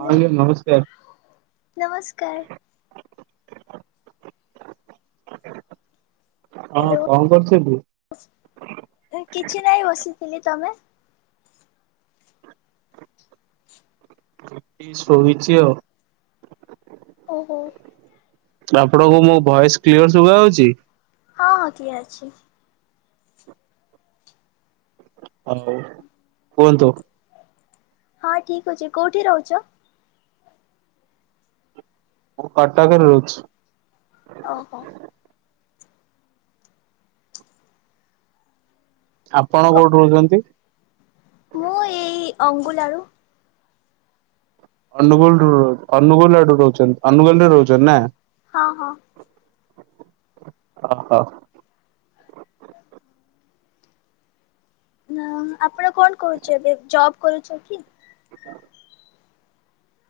ହଁ ଆଜ୍ଞା ନମସ୍କାର। ନମସ୍କାର। ହଁ ହ୍ୟାଲୋ କଣ କରୁଛ ତୁ? କିଛି ନାହିଁ ବସିଥିଲି ତମେ? ଶୋଇଛି ଆଉ। ଓହୋ। ଆପଣଙ୍କୁ ମୋ ଭଏସ କ୍ଲିଅର ଶୁଭା ଯାଉଛି? ହଁ ହଁ କିଏ ଅଛି? ହଉ କୁହନ୍ତୁ। ହଁ ଠିକ ଅଛି କୋଉଠି ରହୁଛ? କଟକ ରେ ରହୁଛି। ଓହୋ। ଆପଣ କ କୋଉଠି ରହୁଛନ୍ତି? ମୁଁ ଏଇ ଅଙ୍ଗୁଲା ରୁ ଅନୁଗୋଳ ଅନୁଗୋଳ ଆଡୁ ରହୁ ଅନୁଗୋଲରେ ରହୁଛନ୍ତି ନା? ହଁ ହଁ ଓ ହୋ। ନା ଆପଣ କଣ କରୁଛେ ଏବେ ଜବ୍ କରୁଛେ କି?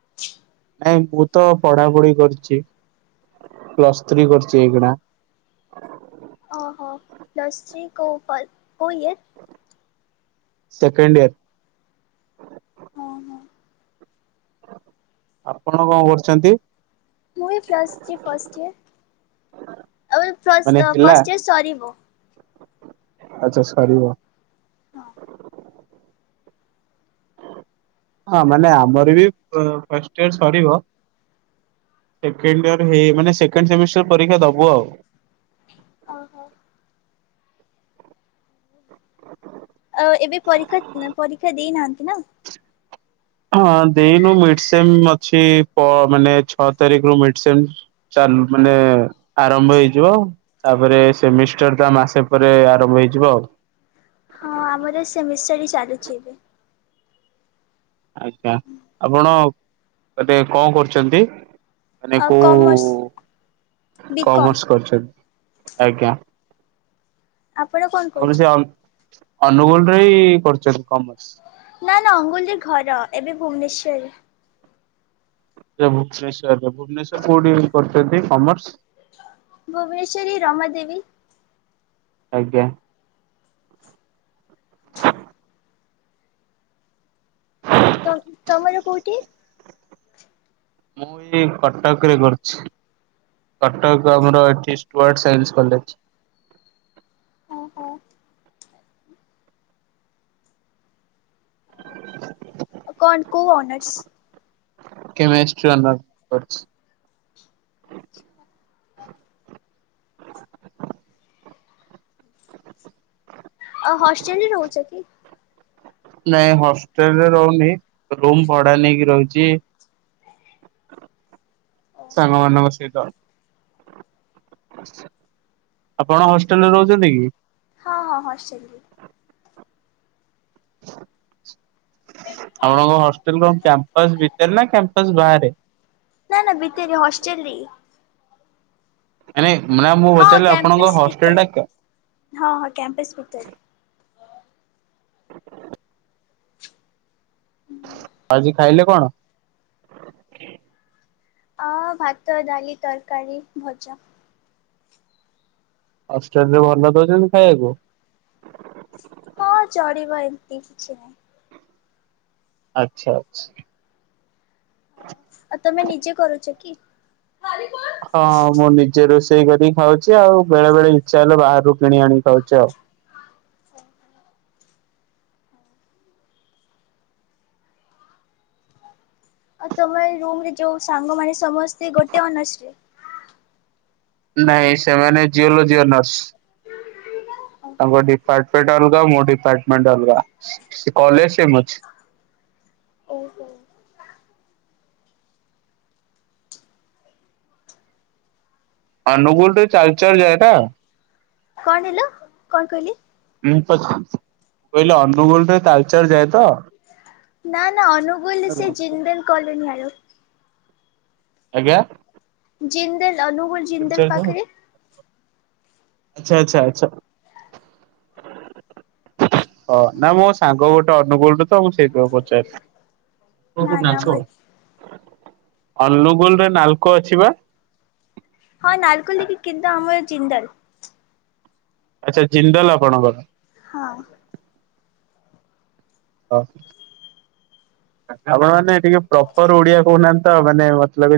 [inaudible] ନାଇଁ ମୁଁ ତ ପଢାପଢି କରିଛି ପ୍ଲସ୍ ଥ୍ରୀ କରିଛି ଏଇଗଣା। ଓହୋ ଲଶ୍ରୀ କଉ ଫଲ କେଉ ୟର୍? Second year. ଓହୋ ଆପଣ କଣ କରୁଛନ୍ତି? ମୁଁ ବି ଫଷ୍ଟ ଫାଷ୍ଟ ଇୟର ମାନେ ଆଉ ହେଲା ଫଷ୍ଟ ଇୟର ସରିବ। ଆଚ୍ଛା ସରିବ। ହଁ। ହଁ ମାନେ ଆମର ବି ଫାଷ୍ଟ୍ ଇଅର ସରିବ। ସେକେଣ୍ଡ ଇୟର ହେଇ ମାନେ ସେକେଣ୍ଡ ସେମିଷ୍ଟାର୍ ପରୀକ୍ଷା ଦବୁ ଆଉ। ଓ ହୋ। [inaudible] ଆଉ ଏବେ ପରୀକ୍ଷା ପରୀକ୍ଷା ଦେଇନାହାନ୍ତି ନା? ହଁ ଦେଇନୁ [unintelligible] ସେମ୍ ଅଛି ପ ମାନେ ଛଅ ତାରିଖରୁ [unintelligible] ସେମ୍ ଚାଲୁ ମାନେ ଆରମ୍ଭ ହେଇଯିବ ଆଉ। ତାପରେ ସେମିଷ୍ଟାର ଟା ମାସେ ପରେ ଆରମ୍ଭ ହେଇଯିବ ଆଉ। ହଁ ଆମର ସେମିଷ୍ଟାର୍ ଚାଲୁଚି ଏବେ। ଆଜ୍ଞା ଆପଣ ଏବେ କଣ କରୁଛନ୍ତି? ମାନେ ଆଉ କୋଉ କମର୍ସ [unintelligible] ବିକମ୍ କରଛନ୍ତି ଆଜ୍ଞା। ଆପଣ [unintelligible] ତାପରେ ସେ ଅ ଅନୁଗୁଳରେ ଏଇ କରୁଚନ୍ତି କମର୍ସ। ନା ନା [unintelligible] ଘର ଏବେ ଭୁବନେଶ୍ୱର ରେ। ସେ ଭୁବନେଶ୍ୱରରେ ଭୁବନେଶ୍ଵର କୋଉଠି କରିଚନ୍ତି କମର୍ସ? ଭୁବନେଶ୍ଵରରେ ରମାଦେବୀ ଆଜ୍ଞା। ତ ତମର କୋଉଠି? ମୁଁ ଏଇ କଟକରେ କରୁଛି। କଟକ ଆମର ଏଠି ଷ୍ଟୁାର୍ଡ ସାଇନ୍ସି କଲେଜ୍। ଓ ହୋ। କଣ କୋଉ ଅନରସ୍? କେମେଷ୍ଟ୍ରି ଅନରସ୍ କରିଛି। ଆଚ୍ଛା। [unintelligible] ହ ଆଉ ହଷ୍ଟେଲ ନଉଛ କି? ନାଇଁ ହଷ୍ଟେଲ ରେ ରହୁନି ରୁମ୍ ଭଡ଼ା ନେଇକି ରହୁଛି। ସାଙ୍ଗମାନଙ୍କ‌ ସହିତ। ଆପଣ ହଷ୍ଟେଲ୍ ରେ ରହୁଛନ୍ତି କି? ହଁ ହଁ ହଷ୍ଟେଲ ରେ। ଆପଣଙ୍କ ହଷ୍ଟେଲ୍ କଣ କ୍ୟାମ୍ପସ ଭିତରେ ନା କ୍ୟାମ୍ପସ ବାହାରେ? ନା ନା ଭିତରେ ହଷ୍ଟେଲ ରେ। ନାଇଁ ମାନେ ମୁଁ ହଁ ପଚାରିଲି ଆପଣଙ୍କ କ୍ୟାମ୍ପସ ଭିତରେ ହଷ୍ଟେଲ ଟା ହଁ ହଁ କ୍ୟାମ୍ପସ୍ ଭିତରେ। ଆଜି ଖାଇଲେ କଣ? ଅ ଭାତ, ଡ଼ାଲି, ତରକାରୀ, ଭଜା। ହଷ୍ଟେଲ ରେ ଭଲ ଦଉଚନ୍ତି ଖାଇବାକୁ? ହଁ ଚଳିବ ଏମିତି କିଛି ନାହିଁ। ଆଚ୍ଛା ଆଚ୍ଛା। ଆଉ ତମେ ନିଜେ କରୁଚ କି? ହଁ ମୁଁ ନିଜେ ରୋଷେଇ କରିକି ଖାଉଛି ଆଉ ବେଳେ ବେଳେ ଇଚ୍ଛା ହେଲେ ବାହାରୁ କିଣି ଆଣିକି ଖାଉଛି ଆଉ। ଆଉ ତୁମ ଏଇ ରୁମ୍ ରେ ଯୋଉ ସାଙ୍ଗମାନେ ସମସ୍ତେ ଗୋଟେ ଅନର୍ସ? ନାଇଁ ସେମାନେ ଜିଓଲୋଜି ଅନର୍ସ। ଓହୋ ତାଙ୍କ ଡିପାଟେମେଣ୍ଟ୍ ଅଲଗା ମୋ ଡିପାଟେମେଣ୍ଟ୍ ଅଲଗା କଲେଜ୍ ସେମ୍ ଅଛି। ଓ ହୋ। ଅନୁଗୁଳ ରେ [unintelligible] କଣ [unintelligible] କଣ କହିଲି? [unintelligible] ମୁଁ କହିଲି ଅନୁଗୁଳ ରେ ତାଳଚେର ଯାଏ ତ? ନା ନା ଅନୁଗୁଲରେ ସେ ଜିନଦଲ କଲୋନୀ ଭାରି ଆଜ୍ଞା। ଜିନ୍ଦଲ ଅନୁଗୁଳ ଜିନ୍ଦଲ ଆଚ୍ଛା ପାଖରେ। ଆଚ୍ଛା ଆଚ୍ଛା ଆଛା। ହଁ ନା ମୋ ସାଙ୍ଗ ଗୋଟେ ଅନୁକୁଳରେ ତ ମୁଁ ସେଇଥିପାଇଁ ପଚାରି ନା ଅନୁଗୁଳ ନା ନାଲକୋ ଆମର ଅନୁଗୁଲରେ ନାଲକୋ ଅଛି ପା। ହଁ ନାଲକୋଲିକ ଲଖି କିନ୍ତୁ ଆମର ଜିନ୍ଦଲ। ଆଚ୍ଛା ଜିନଦଲ ଆପଣଙ୍କର। ହଁ। ହଁ ଆପଣ ମାନେ ଟିକେ ପ୍ରପର ଓଡିଆ କଉନାହାନ୍ତି ତ ମାନେ ମତେ ଲାଗୁଚି